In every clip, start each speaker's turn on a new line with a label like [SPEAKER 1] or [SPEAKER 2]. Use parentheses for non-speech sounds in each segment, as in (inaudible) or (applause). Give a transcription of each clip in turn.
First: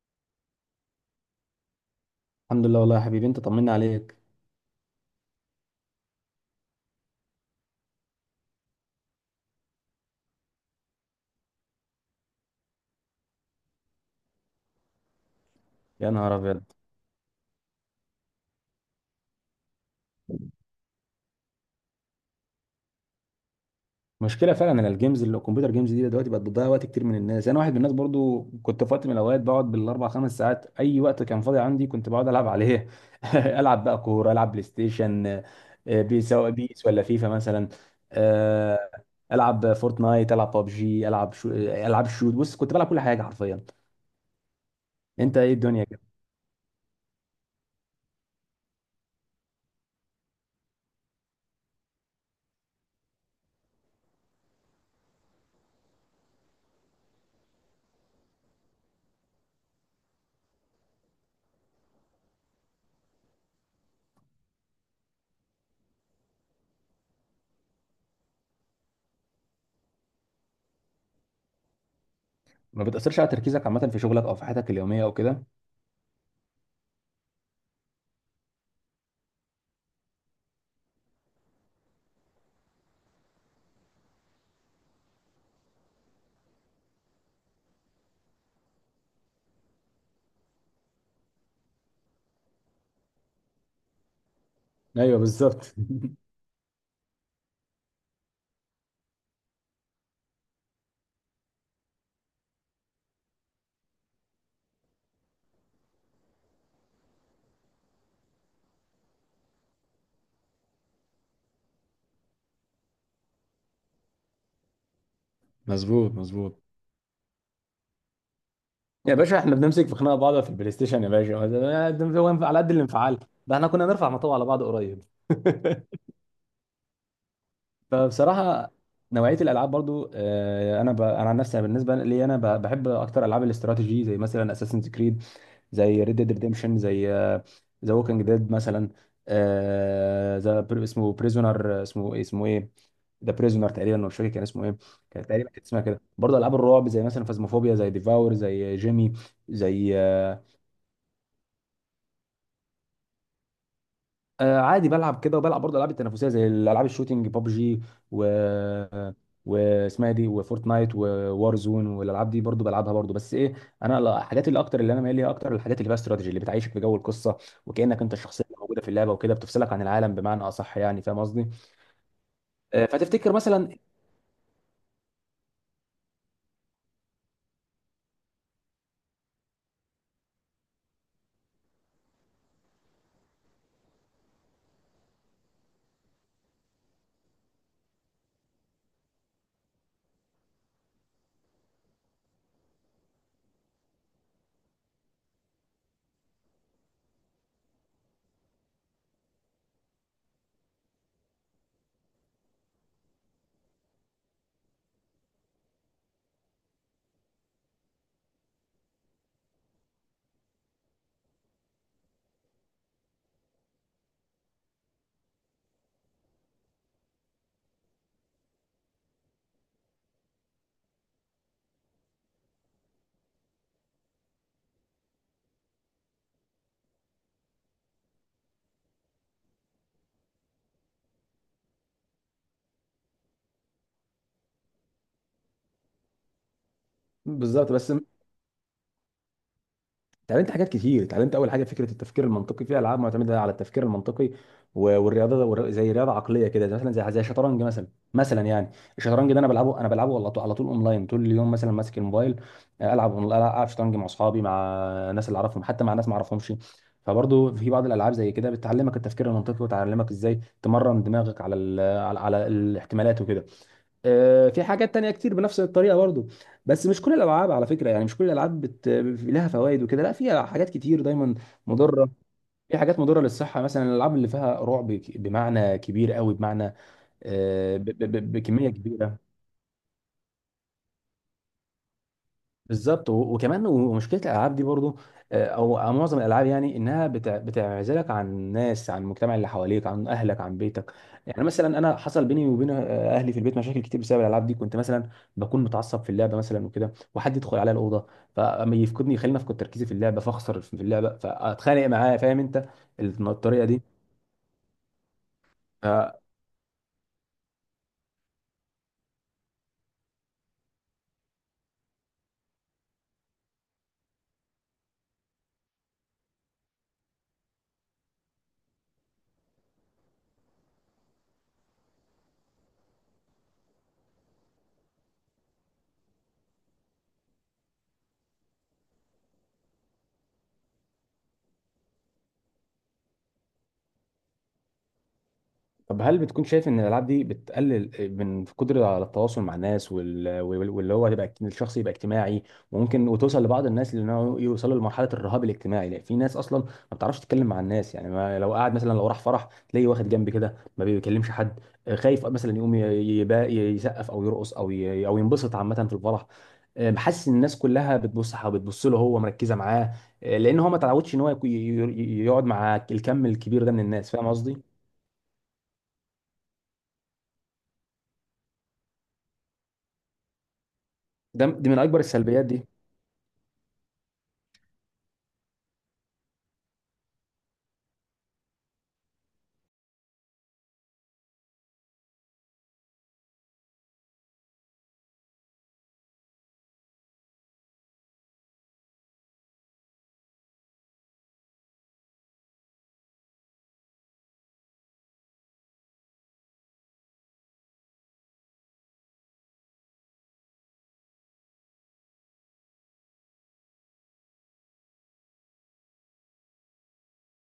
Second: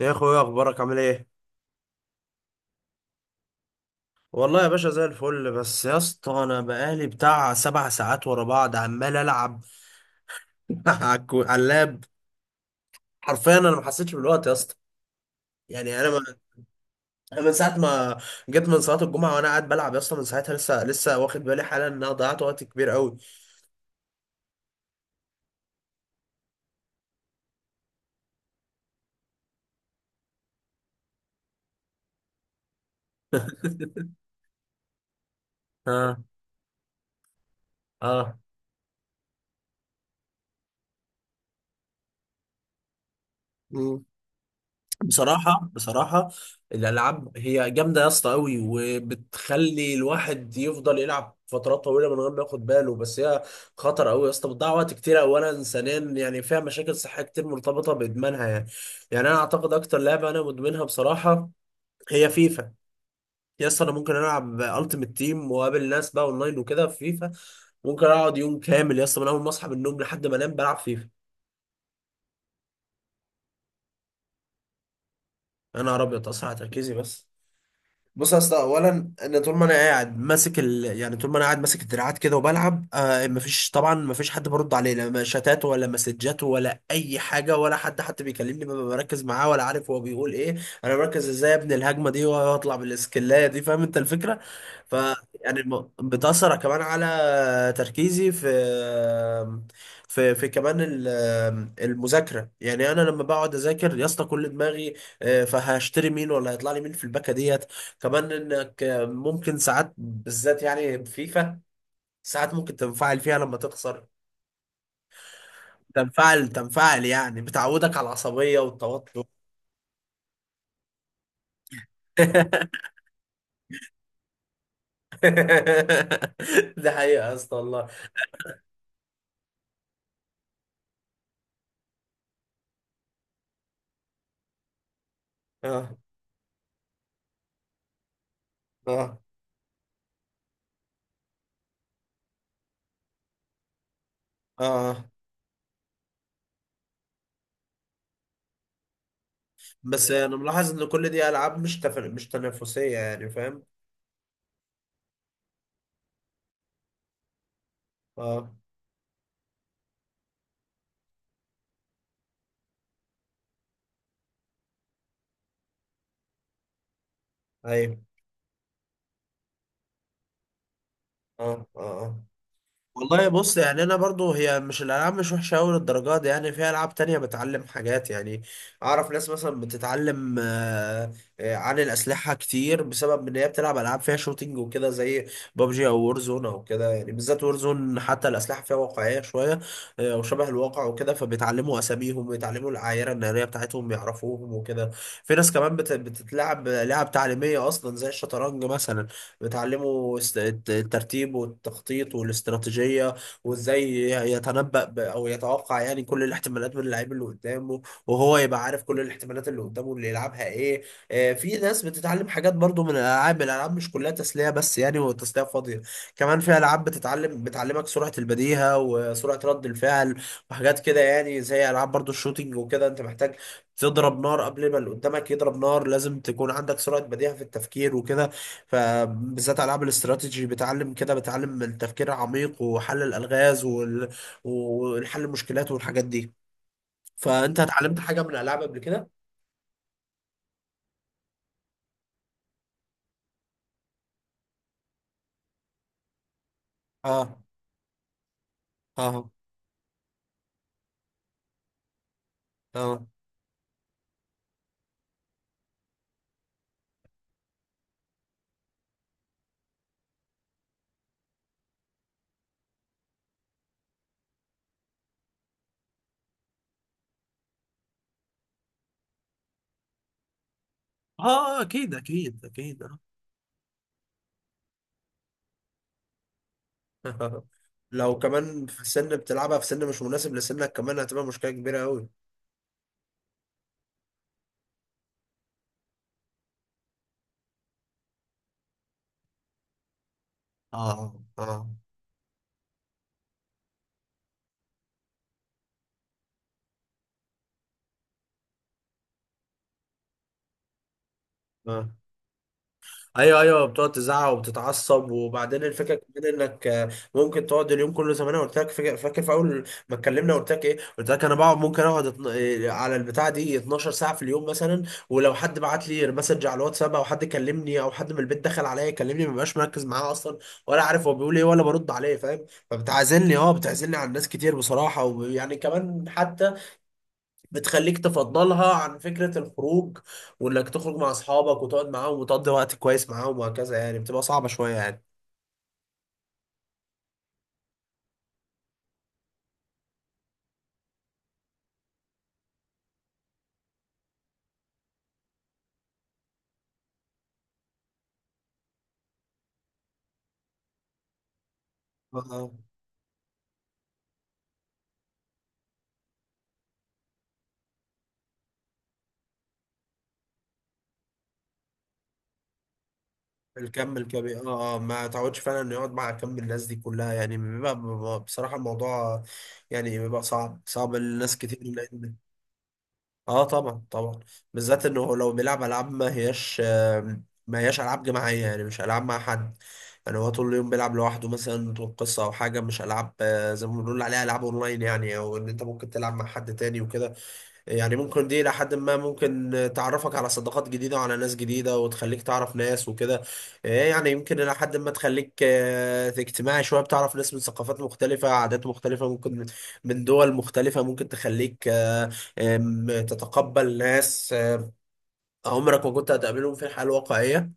[SPEAKER 1] يا اخويا، اخبارك عامل ايه؟
[SPEAKER 2] الحمد لله والله يا حبيبي، انت طمنا عليك.
[SPEAKER 1] والله يا باشا زي الفل. بس يا اسطى انا بقالي بتاع سبع ساعات ورا بعض عمال العب (laughs) على اللاب. حرفيا انا ما حسيتش بالوقت يا اسطى. يعني انا
[SPEAKER 2] يا
[SPEAKER 1] ما...
[SPEAKER 2] نهار ابيض!
[SPEAKER 1] أنا من ساعه ما جيت من صلاه الجمعه وانا قاعد بلعب يا اسطى، من ساعتها لسه لسه واخد بالي حالا ان انا ضيعت وقت كبير قوي.
[SPEAKER 2] مشكله فعلا ان الجيمز الكمبيوتر جيمز دي دلوقتي بقت بتضيع وقت كتير من الناس. انا واحد من الناس برضو، كنت في وقت من الاوقات بقعد بالاربع خمس ساعات، اي وقت كان فاضي عندي كنت بقعد العب عليه. (laughs) العب بقى كوره، العب بلاي ستيشن،
[SPEAKER 1] اه،
[SPEAKER 2] بي سواء بيس ولا فيفا مثلا.
[SPEAKER 1] اه.
[SPEAKER 2] آه، العب فورتنايت، العب ببجي، العب شو، العب شوت. بص، كنت بلعب كل حاجه حرفيا.
[SPEAKER 1] مم.
[SPEAKER 2] انت ايه
[SPEAKER 1] بصراحة،
[SPEAKER 2] الدنيا كده؟
[SPEAKER 1] بصراحة الألعاب هي جامدة يا اسطى أوي، وبتخلي الواحد يفضل يلعب فترات طويلة من غير ما ياخد باله، بس هي خطر أوي يا اسطى، بتضيع وقت كتير أولا، ثانيا يعني فيها مشاكل صحية كتير مرتبطة بإدمانها. يعني يعني أنا أعتقد أكتر لعبة أنا مدمنها بصراحة هي فيفا. يا اسطى أنا ممكن ألعب ألتيمت تيم وأقابل ناس بقى أونلاين وكده في فيفا، ممكن أقعد يوم كامل يا اسطى من أول ما أصحى من النوم لحد ما أنام بلعب فيفا.
[SPEAKER 2] ما بتاثرش على تركيزك عامه في شغلك او في حياتك اليوميه او كده؟
[SPEAKER 1] أنا أبيض أصحى على تركيزي بس. بص يا اسطى، اولا ان طول ما انا قاعد ماسك يعني طول ما انا قاعد ماسك الدراعات كده وبلعب، آه، مفيش طبعا، مفيش حد برد عليه، لا شتات ولا مسجات ولا اي حاجه، ولا حد حتى بيكلمني ببقى مركز معاه ولا عارف هو بيقول ايه. انا مركز ازاي ابني الهجمه دي واطلع بالاسكلايه دي، فاهم انت الفكره. ف
[SPEAKER 2] ايوه
[SPEAKER 1] يعني
[SPEAKER 2] بالظبط.
[SPEAKER 1] بتاثر كمان على تركيزي في في كمان المذاكره. يعني انا لما بقعد اذاكر يا اسطى كل دماغي فهشتري مين ولا هيطلع لي مين في الباكه ديت. كمان انك ممكن ساعات، بالذات يعني فيفا، ساعات ممكن تنفعل فيها لما تخسر.
[SPEAKER 2] (laughs) مظبوط
[SPEAKER 1] تنفعل
[SPEAKER 2] مظبوط.
[SPEAKER 1] تنفعل، يعني بتعودك على العصبية
[SPEAKER 2] يا
[SPEAKER 1] والتوتر.
[SPEAKER 2] باشا احنا بنمسك في خناقه بعض في البلاي ستيشن يا باشا، ده هو على
[SPEAKER 1] (laughs)
[SPEAKER 2] قد الانفعال. ده احنا كنا نرفع مطوع على بعض قريب. (laughs)
[SPEAKER 1] ده حقيقة يا اسطى والله.
[SPEAKER 2] فبصراحه نوعيه الالعاب برضو، انا انا عن نفسي، أنا بالنسبه لي انا بحب اكتر العاب الاستراتيجي، زي مثلا اساسنز كريد،
[SPEAKER 1] اه،
[SPEAKER 2] زي ريد ديد ريديمشن، زي ذا ووكينج ديد مثلا.
[SPEAKER 1] اه،
[SPEAKER 2] ذا اسمه بريزونر، اسمه ايه، اسمه ايه، ذا بريزونر تقريبا، مش فاكر كان
[SPEAKER 1] اه،
[SPEAKER 2] اسمه ايه.
[SPEAKER 1] آه.
[SPEAKER 2] كان تقريبا كان اسمها كده. برضه العاب الرعب زي مثلا فازموفوبيا، زي ديفاور، زي جيمي، زي
[SPEAKER 1] بس انا ملاحظ ان كل دي العاب مش تنافسية، يعني فاهم.
[SPEAKER 2] عادي بلعب كده. وبلعب برضه العاب التنافسيه زي الالعاب الشوتينج، ببجي و
[SPEAKER 1] اه،
[SPEAKER 2] واسمها دي وفورتنايت ووار زون. والالعاب دي برضه بلعبها برضه، بس ايه، انا الحاجات اللي اكتر اللي انا مايل ليها اكتر الحاجات اللي فيها استراتيجي، اللي بتعيشك في جو القصه،
[SPEAKER 1] ايوه،
[SPEAKER 2] وكانك انت الشخصيه اللي موجوده في اللعبه وكده، بتفصلك عن العالم بمعنى اصح، يعني فاهم قصدي؟
[SPEAKER 1] اه، اه، آه. والله
[SPEAKER 2] فتفتكر
[SPEAKER 1] بص،
[SPEAKER 2] مثلا؟
[SPEAKER 1] يعني انا برضو هي مش الالعاب مش وحشه قوي للدرجه دي، يعني في العاب تانية بتعلم حاجات. يعني اعرف ناس مثلا بتتعلم عن الاسلحه كتير بسبب ان هي بتلعب العاب فيها شوتينج وكده، زي بابجي او وورزون او كده، يعني بالذات وورزون حتى الاسلحه فيها واقعيه شويه، وشبه الواقع وكده، فبيتعلموا اساميهم ويتعلموا العايره الناريه بتاعتهم يعرفوهم وكده. في ناس كمان بتتلعب لعب تعليميه اصلا زي الشطرنج مثلا، بتعلمه الترتيب والتخطيط والاستراتيجية، وازاي يتنبأ او يتوقع، يعني كل الاحتمالات من اللعيب اللي قدامه، وهو يبقى عارف كل الاحتمالات اللي قدامه اللي يلعبها ايه. في ناس بتتعلم حاجات برضو من الالعاب. الالعاب مش كلها تسلية بس يعني وتسلية فاضية، كمان في العاب بتعلمك سرعة البديهة وسرعة رد الفعل وحاجات كده، يعني زي العاب برضو الشوتينج وكده انت محتاج تضرب نار قبل ما اللي قدامك يضرب نار، لازم تكون عندك سرعة بديهة في التفكير وكده. فبالذات العاب الاستراتيجي بتعلم كده، بتعلم التفكير العميق وحل الالغاز والحل المشكلات والحاجات دي. فانت
[SPEAKER 2] بالظبط بس.
[SPEAKER 1] اتعلمت حاجه من الالعاب قبل كده؟
[SPEAKER 2] اتعلمت حاجات كتير، اتعلمت اول حاجه فكره التفكير المنطقي، في العاب معتمده على التفكير المنطقي والرياضه زي رياضه عقليه كده، زي مثلا زي زي
[SPEAKER 1] اه،
[SPEAKER 2] الشطرنج مثلا. مثلا يعني
[SPEAKER 1] اه،
[SPEAKER 2] الشطرنج ده انا بلعبه، انا بلعبه على طول على طول اونلاين، طول اليوم مثلا ماسك الموبايل،
[SPEAKER 1] اه،
[SPEAKER 2] العب العب شطرنج مع اصحابي، مع ناس اللي اعرفهم، حتى مع ناس ما اعرفهمش. فبرضه في بعض الالعاب زي كده بتعلمك التفكير المنطقي وتعلمك ازاي تمرن دماغك على على على الاحتمالات وكده. في حاجات تانية كتير بنفس الطريقة برضو. بس مش كل الألعاب على فكرة، يعني مش كل الألعاب لها فوائد وكده. لا، في حاجات كتير دايما
[SPEAKER 1] اه، اكيد
[SPEAKER 2] مضرة.
[SPEAKER 1] اكيد
[SPEAKER 2] في
[SPEAKER 1] اكيد.
[SPEAKER 2] حاجات مضرة للصحة مثلا، الألعاب اللي فيها رعب بمعنى كبير قوي، بمعنى
[SPEAKER 1] آه. (laughs) لو كمان
[SPEAKER 2] بكمية
[SPEAKER 1] في سن
[SPEAKER 2] كبيرة.
[SPEAKER 1] بتلعبها في سن مش مناسب لسنك كمان، هتبقى مشكله كبيره قوي.
[SPEAKER 2] بالظبط. وكمان ومشكله الالعاب دي برضو، او أو معظم الالعاب، يعني انها بتعزلك عن الناس، عن المجتمع اللي حواليك، عن اهلك، عن بيتك. يعني
[SPEAKER 1] اه،
[SPEAKER 2] مثلا انا حصل بيني وبين اهلي في البيت مشاكل كتير بسبب الالعاب دي. كنت مثلا بكون متعصب في اللعبه مثلا وكده، وحد يدخل عليا الاوضه فما يفقدني، يخليني افقد تركيزي في اللعبه، فاخسر في اللعبه، فاتخانق
[SPEAKER 1] اه،
[SPEAKER 2] معاه، فاهم انت
[SPEAKER 1] ايوه،
[SPEAKER 2] الطريقه
[SPEAKER 1] ايوه.
[SPEAKER 2] دي؟
[SPEAKER 1] بتقعد تزعق وبتتعصب، وبعدين الفكره كمان انك ممكن تقعد اليوم كله، زي ما انا قلت لك، فاكر فاكر في اول ما اتكلمنا قلت لك ايه؟ قلت لك انا بقعد، ممكن اقعد اتن- إيه، على البتاع دي 12 ساعه في اليوم مثلا. ولو حد بعت لي مسج على الواتساب او حد كلمني او حد من البيت دخل عليا يكلمني، ما ببقاش مركز معاه اصلا، ولا عارف هو بيقول ايه ولا برد عليه، فاهم. فبتعزلني اه بتعزلني عن ناس كتير بصراحه، ويعني كمان حتى بتخليك تفضلها عن فكرة الخروج وانك تخرج مع اصحابك وتقعد معاهم وتقضي وقت كويس معاهم وهكذا، يعني بتبقى صعبة شوية يعني.
[SPEAKER 2] طب هل بتكون شايف ان الالعاب دي بتقلل من قدرة على التواصل مع الناس، واللي هو تبقى الشخص يبقى اجتماعي؟ وممكن وتوصل لبعض الناس لانه يوصلوا لمرحلة الرهاب الاجتماعي، لأن في ناس اصلا ما بتعرفش تتكلم مع الناس. يعني ما لو قاعد مثلا، لو راح فرح تلاقيه واخد جنب كده ما بيكلمش حد، خايف
[SPEAKER 1] اه.
[SPEAKER 2] مثلا يقوم يسقف او يرقص او ينبسط عامة في الفرح، حاسس ان الناس كلها بتبص بتبص له، هو مركزة معاه، لان هو ما تعودش ان هو يقعد مع الكم الكبير ده من
[SPEAKER 1] الكم
[SPEAKER 2] الناس، فاهم
[SPEAKER 1] الكبير،
[SPEAKER 2] قصدي؟
[SPEAKER 1] اه، ما تعودش فعلا انه يقعد مع كم الناس دي كلها، يعني بصراحة الموضوع يعني بيبقى صعب صعب لناس
[SPEAKER 2] ده
[SPEAKER 1] كتير،
[SPEAKER 2] دي من اكبر السلبيات دي.
[SPEAKER 1] اه، طبعا طبعا. بالذات انه لو بيلعب العاب ما هياش، ما هياش العاب جماعية، يعني مش العاب مع حد، يعني هو طول اليوم بيلعب لوحده مثلا طول قصة أو حاجة، مش ألعاب زي ما بنقول عليها ألعاب أونلاين يعني، أو إن أنت ممكن تلعب مع حد تاني وكده. يعني ممكن دي إلى حد ما ممكن تعرفك على صداقات جديدة وعلى ناس جديدة، وتخليك تعرف ناس وكده. يعني يمكن إلى حد ما تخليك اجتماعي شوية، بتعرف ناس من ثقافات مختلفة، عادات مختلفة، ممكن من دول مختلفة، ممكن تخليك آه، آم، تتقبل ناس عمرك ما كنت هتقابلهم في الحياة الواقعية.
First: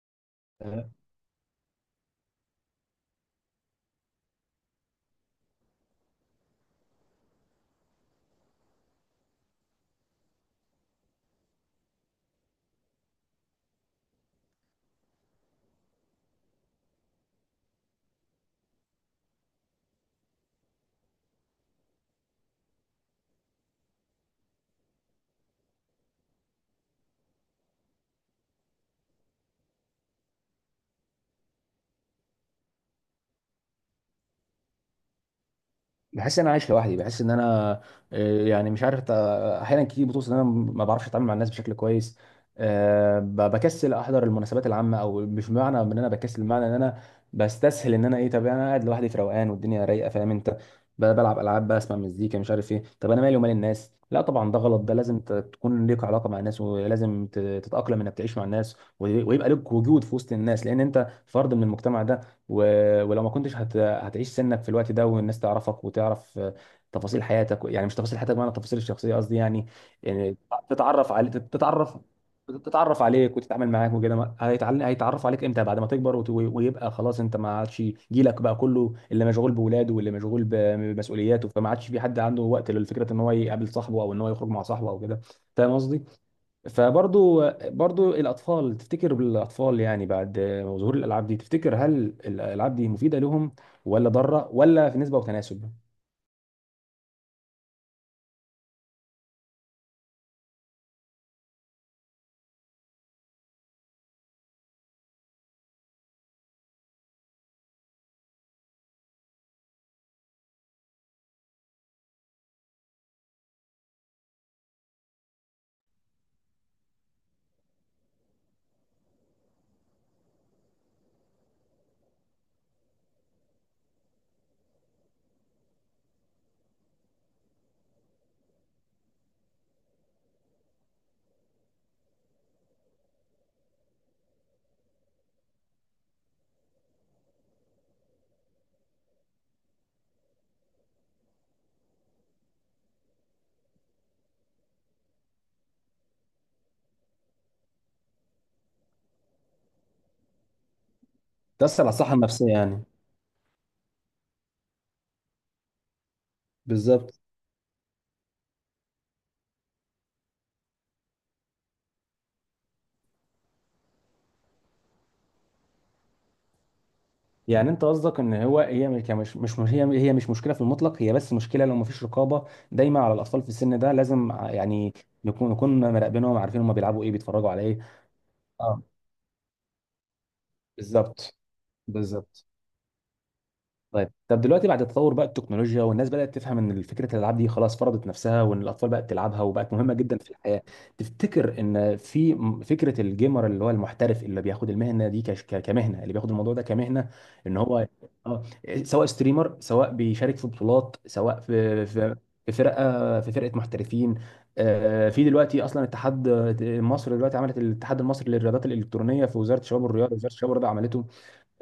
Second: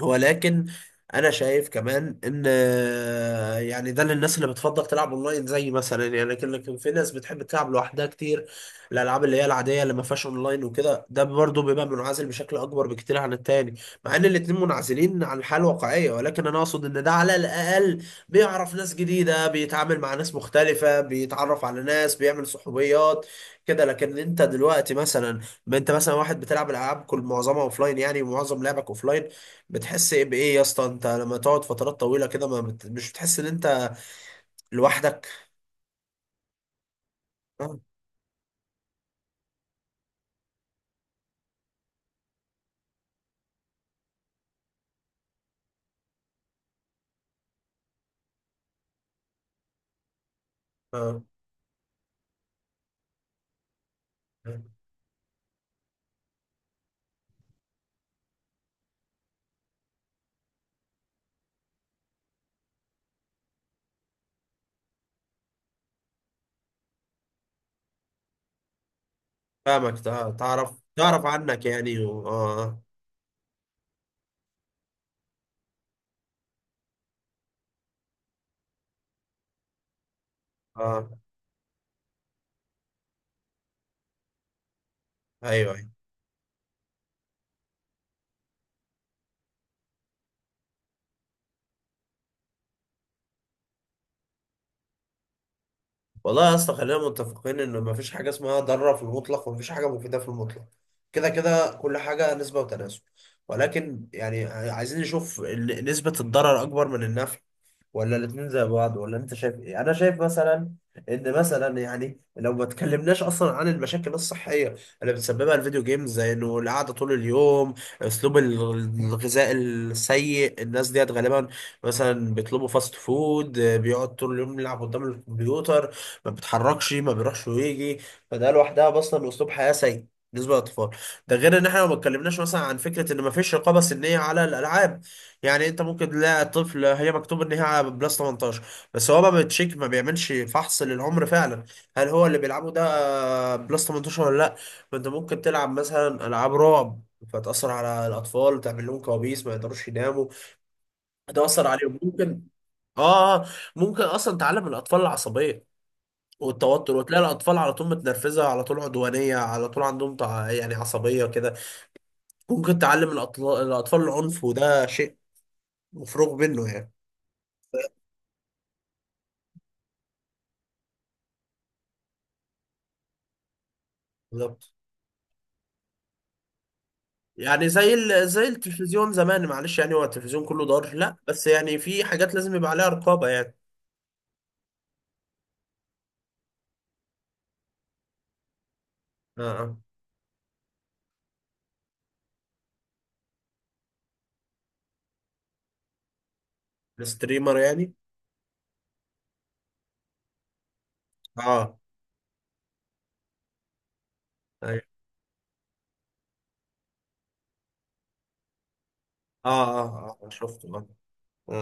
[SPEAKER 1] ولكن
[SPEAKER 2] آه.
[SPEAKER 1] انا شايف كمان ان، يعني ده للناس اللي بتفضل تلعب اونلاين زي مثلا، يعني لكن في ناس بتحب تلعب لوحدها كتير، الالعاب اللي هي العاديه اللي ما فيهاش اونلاين وكده، ده برضه بيبقى منعزل بشكل اكبر بكتير عن التاني. مع ان الاتنين منعزلين عن الحياه الواقعيه، ولكن انا اقصد ان ده على الاقل بيعرف ناس جديده، بيتعامل مع ناس مختلفه، بيتعرف على ناس، بيعمل صحوبيات كده. لكن انت دلوقتي مثلا، ما انت مثلا واحد بتلعب العاب كل معظمها اوفلاين يعني، ومعظم لعبك اوفلاين، بتحس ايه بايه يا اسطى انت لما تقعد فترات طويله كده، ما بت... مش بتحس ان انت لوحدك؟
[SPEAKER 2] بحس ان انا عايش لوحدي، بحس ان انا
[SPEAKER 1] اه،
[SPEAKER 2] يعني مش عارف احيانا كتير بتوصل ان انا ما بعرفش اتعامل مع الناس بشكل كويس. بكسل احضر المناسبات العامه، او مش معنى ان انا بكسل، معنى ان انا بستسهل ان انا ايه، طب انا قاعد لوحدي في روقان والدنيا رايقه، فاهم انت،
[SPEAKER 1] اه،
[SPEAKER 2] بلعب العاب بقى، اسمع مزيكا، مش عارف ايه، طب انا مالي ومال الناس. لا طبعا ده
[SPEAKER 1] آه.
[SPEAKER 2] غلط، ده لازم تكون ليك علاقه مع الناس، ولازم تتاقلم انك تعيش مع الناس، ويبقى لك وجود في وسط الناس، لان انت فرد من المجتمع ده. و... ولو ما كنتش هتعيش سنك في الوقت ده، والناس تعرفك وتعرف تفاصيل حياتك، يعني مش تفاصيل حياتك بمعنى التفاصيل الشخصيه قصدي يعني،
[SPEAKER 1] فاهمك، تع-
[SPEAKER 2] يعني
[SPEAKER 1] تعرف
[SPEAKER 2] تتعرف
[SPEAKER 1] تعرف
[SPEAKER 2] على
[SPEAKER 1] عنك
[SPEAKER 2] تتعرف
[SPEAKER 1] يعني اه.
[SPEAKER 2] تتعرف عليك وتتعامل معاك وكده. هيتعرفوا عليك امتى؟ بعد ما تكبر ويبقى خلاص انت ما عادش، جيلك بقى كله اللي مشغول بولاده واللي مشغول
[SPEAKER 1] اه، آه.
[SPEAKER 2] بمسؤولياته، فما عادش في حد عنده وقت لفكره ان هو يقابل صاحبه او ان هو يخرج مع صاحبه او كده، فاهم
[SPEAKER 1] ايوه، ايوه.
[SPEAKER 2] قصدي؟ فبرضو برضو الاطفال، تفتكر بالاطفال يعني بعد ظهور الالعاب دي، تفتكر هل الالعاب دي مفيده لهم ولا ضاره ولا في نسبه وتناسب؟
[SPEAKER 1] والله يا اسطى، خلينا متفقين ان ما فيش حاجه اسمها ضاره في المطلق، وما فيش حاجه مفيده في المطلق، كده كده كل حاجه نسبه وتناسب. ولكن يعني عايزين نشوف نسبه الضرر اكبر من النفع، ولا الاتنين زي بعض، ولا انت شايف ايه؟ انا شايف مثلا ان مثلا يعني، لو ما اتكلمناش اصلا عن المشاكل الصحيه اللي بتسببها الفيديو جيمز، زي انه القعده طول اليوم، اسلوب الغذاء السيء، الناس ديت غالبا مثلا بيطلبوا فاست فود، بيقعد طول اليوم يلعب قدام الكمبيوتر، ما بيتحركش، ما بيروحش ويجي، فده لوحدها اصلا اسلوب حياه سيء بالنسبه للاطفال. ده غير ان احنا ما اتكلمناش مثلا عن فكره ان ما فيش رقابه سنيه على الالعاب، يعني انت ممكن تلاقي طفل هي مكتوب ان هي بلس 18، بس هو ما بتشيك، ما بيعملش فحص للعمر فعلا هل هو اللي بيلعبه ده بلس 18 ولا لا. ما انت ممكن تلعب مثلا العاب رعب فتأثر على الأطفال، تعمل لهم كوابيس ما يقدروش يناموا، هتأثر
[SPEAKER 2] تاثر على
[SPEAKER 1] عليهم،
[SPEAKER 2] الصحه
[SPEAKER 1] ممكن
[SPEAKER 2] النفسيه يعني.
[SPEAKER 1] اه آه، ممكن أصلا تعلم الأطفال العصبية والتوتر،
[SPEAKER 2] بالظبط.
[SPEAKER 1] وتلاقي الأطفال على طول متنرفزة، على طول عدوانية، على طول عندهم يعني عصبية كده. ممكن تعلم الأطفال العنف، وده شيء مفروغ منه يعني.
[SPEAKER 2] يعني انت قصدك ان هو هي هي هي مش مشكله في المطلق، هي بس مشكله لو مفيش رقابه دايما على الاطفال في السن ده، لازم
[SPEAKER 1] بالظبط.
[SPEAKER 2] يعني نكون نكون مراقبينهم، عارفين هم بيلعبوا ايه، بيتفرجوا على
[SPEAKER 1] يعني
[SPEAKER 2] ايه.
[SPEAKER 1] زي زي
[SPEAKER 2] اه
[SPEAKER 1] التلفزيون زمان معلش، يعني هو التلفزيون كله ضار؟ لا،
[SPEAKER 2] بالظبط.
[SPEAKER 1] بس يعني في حاجات
[SPEAKER 2] بالظبط.
[SPEAKER 1] لازم يبقى عليها رقابة يعني.
[SPEAKER 2] طيب طب دلوقتي بعد تطور بقى التكنولوجيا والناس بدأت تفهم ان فكرة الالعاب دي خلاص فرضت نفسها، وان الاطفال بقت تلعبها
[SPEAKER 1] اه،
[SPEAKER 2] وبقت
[SPEAKER 1] اه.
[SPEAKER 2] مهمة جدا في الحياة، تفتكر ان في فكرة الجيمر اللي هو المحترف اللي بياخد المهنة دي كمهنة، اللي بياخد الموضوع ده كمهنة،
[SPEAKER 1] الستريمر
[SPEAKER 2] ان هو،
[SPEAKER 1] يعني.
[SPEAKER 2] اه، سواء ستريمر سواء بيشارك في بطولات سواء
[SPEAKER 1] اه،
[SPEAKER 2] في فرقة، في فرقة محترفين.
[SPEAKER 1] ايوه،
[SPEAKER 2] في دلوقتي اصلا اتحاد. مصر دلوقتي عملت الاتحاد المصري للرياضات الالكترونيه، في
[SPEAKER 1] اه،
[SPEAKER 2] وزاره الشباب
[SPEAKER 1] اه،
[SPEAKER 2] والرياضه،
[SPEAKER 1] اه، آه،
[SPEAKER 2] وزاره الشباب
[SPEAKER 1] شفته،
[SPEAKER 2] والرياضه
[SPEAKER 1] اه،
[SPEAKER 2] عملته.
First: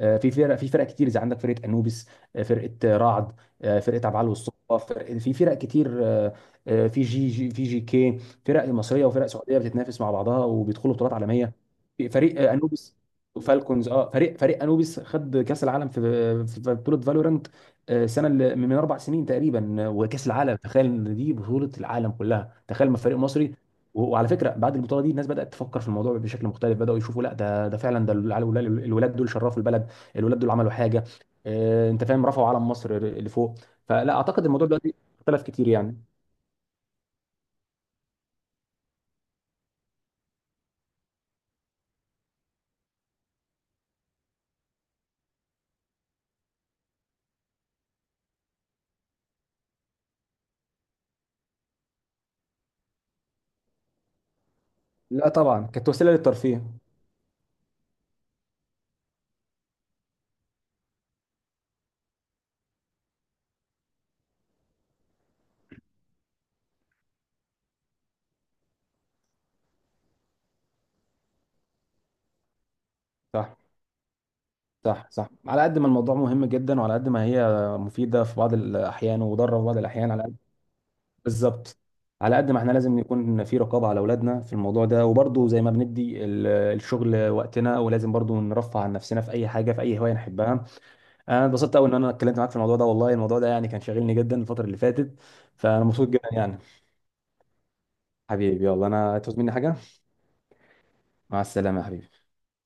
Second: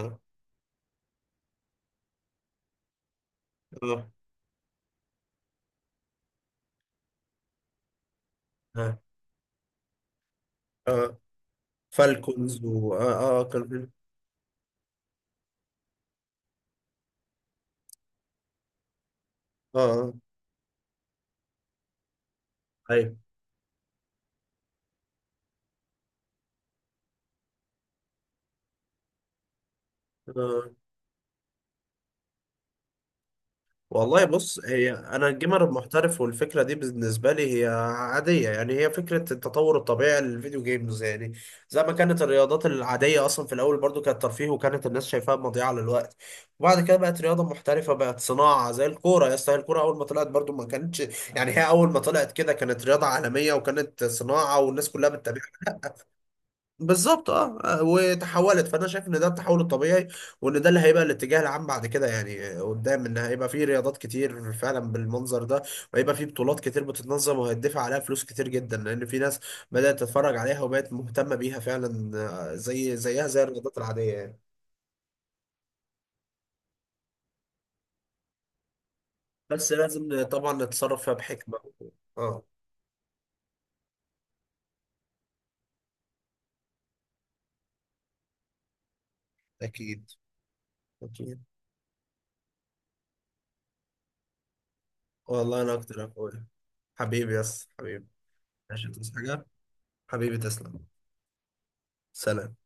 [SPEAKER 2] في فرق، كتير، زي عندك فرقه انوبيس، فرقه رعد،
[SPEAKER 1] اه،
[SPEAKER 2] فرقه عبعال والصقا، في فرق كتير، في جي جي في جي كي. فرق
[SPEAKER 1] اه،
[SPEAKER 2] مصريه وفرق سعوديه بتتنافس مع بعضها وبيدخلوا بطولات
[SPEAKER 1] آه.
[SPEAKER 2] عالميه. في فريق
[SPEAKER 1] فالكونز، و،
[SPEAKER 2] انوبيس
[SPEAKER 1] اه، اه،
[SPEAKER 2] وفالكونز، اه فريق انوبيس خد كاس العالم في في بطوله فالورانت، السنه اللي من 4 سنين
[SPEAKER 1] اه،
[SPEAKER 2] تقريبا،
[SPEAKER 1] اه،
[SPEAKER 2] وكاس العالم، تخيل ان دي بطوله العالم كلها، تخيل ما
[SPEAKER 1] ايوه،
[SPEAKER 2] فريق مصري. وعلى فكره بعد البطوله دي الناس بدات تفكر في الموضوع بشكل مختلف، بداوا يشوفوا لا، ده ده فعلا، ده الولاد، الولاد دول شرفوا البلد، الولاد دول عملوا
[SPEAKER 1] آه.
[SPEAKER 2] حاجه، انت فاهم، رفعوا علم مصر لفوق. فلا
[SPEAKER 1] والله
[SPEAKER 2] اعتقد
[SPEAKER 1] بص،
[SPEAKER 2] الموضوع دلوقتي
[SPEAKER 1] انا
[SPEAKER 2] اختلف
[SPEAKER 1] الجيمر
[SPEAKER 2] كتير يعني.
[SPEAKER 1] المحترف والفكره دي بالنسبه لي هي عاديه، يعني هي فكره التطور الطبيعي للفيديو جيمز يعني، زي ما كانت الرياضات العاديه اصلا في الاول برضو كانت ترفيه وكانت الناس شايفاها مضيعه للوقت، وبعد كده بقت رياضه محترفه، بقت صناعه زي الكوره يا اسطى. الكوره اول ما طلعت برضو ما كانتش يعني، هي اول ما طلعت كده كانت رياضه عالميه وكانت صناعه، والناس كلها
[SPEAKER 2] لا طبعا كانت وسيله للترفيه.
[SPEAKER 1] بالظبط. وتحولت، فانا شايف ان ده التحول الطبيعي، وان ده اللي هيبقى الاتجاه العام بعد كده يعني، قدام، ان هيبقى فيه رياضات كتير فعلا بالمنظر ده، وهيبقى فيه بطولات كتير بتتنظم، وهيدفع عليها فلوس كتير جدا، لان في ناس بدأت تتفرج عليها وبقت مهتمة بيها فعلا، زيها زي
[SPEAKER 2] صح
[SPEAKER 1] الرياضات العادية يعني.
[SPEAKER 2] صح صح. على قد ما الموضوع مهم جدا، وعلى قد ما هي مفيده في بعض الاحيان وضاره في
[SPEAKER 1] بس
[SPEAKER 2] بعض الاحيان،
[SPEAKER 1] لازم
[SPEAKER 2] على قد...
[SPEAKER 1] طبعا نتصرف فيها
[SPEAKER 2] (laughs)
[SPEAKER 1] بحكمة.
[SPEAKER 2] بالظبط. على
[SPEAKER 1] اه،
[SPEAKER 2] قد ما احنا لازم يكون في رقابه على اولادنا في الموضوع ده، وبرضه زي ما بندي الشغل وقتنا ولازم برضه نرفه عن نفسنا في اي حاجه، في اي
[SPEAKER 1] اكيد،
[SPEAKER 2] هوايه نحبها.
[SPEAKER 1] اكيد.
[SPEAKER 2] انا اتبسطت قوي ان انا اتكلمت معاك في الموضوع ده، والله الموضوع ده يعني كان شاغلني جدا الفتره اللي فاتت،
[SPEAKER 1] والله انا
[SPEAKER 2] فانا
[SPEAKER 1] اكتر يا
[SPEAKER 2] مبسوط جدا
[SPEAKER 1] اخويا.
[SPEAKER 2] يعني.
[SPEAKER 1] حبيبي، يس حبيبي.
[SPEAKER 2] حبيبي يلا،
[SPEAKER 1] عشان تصحى
[SPEAKER 2] انا تفوت
[SPEAKER 1] حاجة.
[SPEAKER 2] مني حاجه.
[SPEAKER 1] حبيبي تسلم.
[SPEAKER 2] مع السلامه يا حبيبي.
[SPEAKER 1] سلام.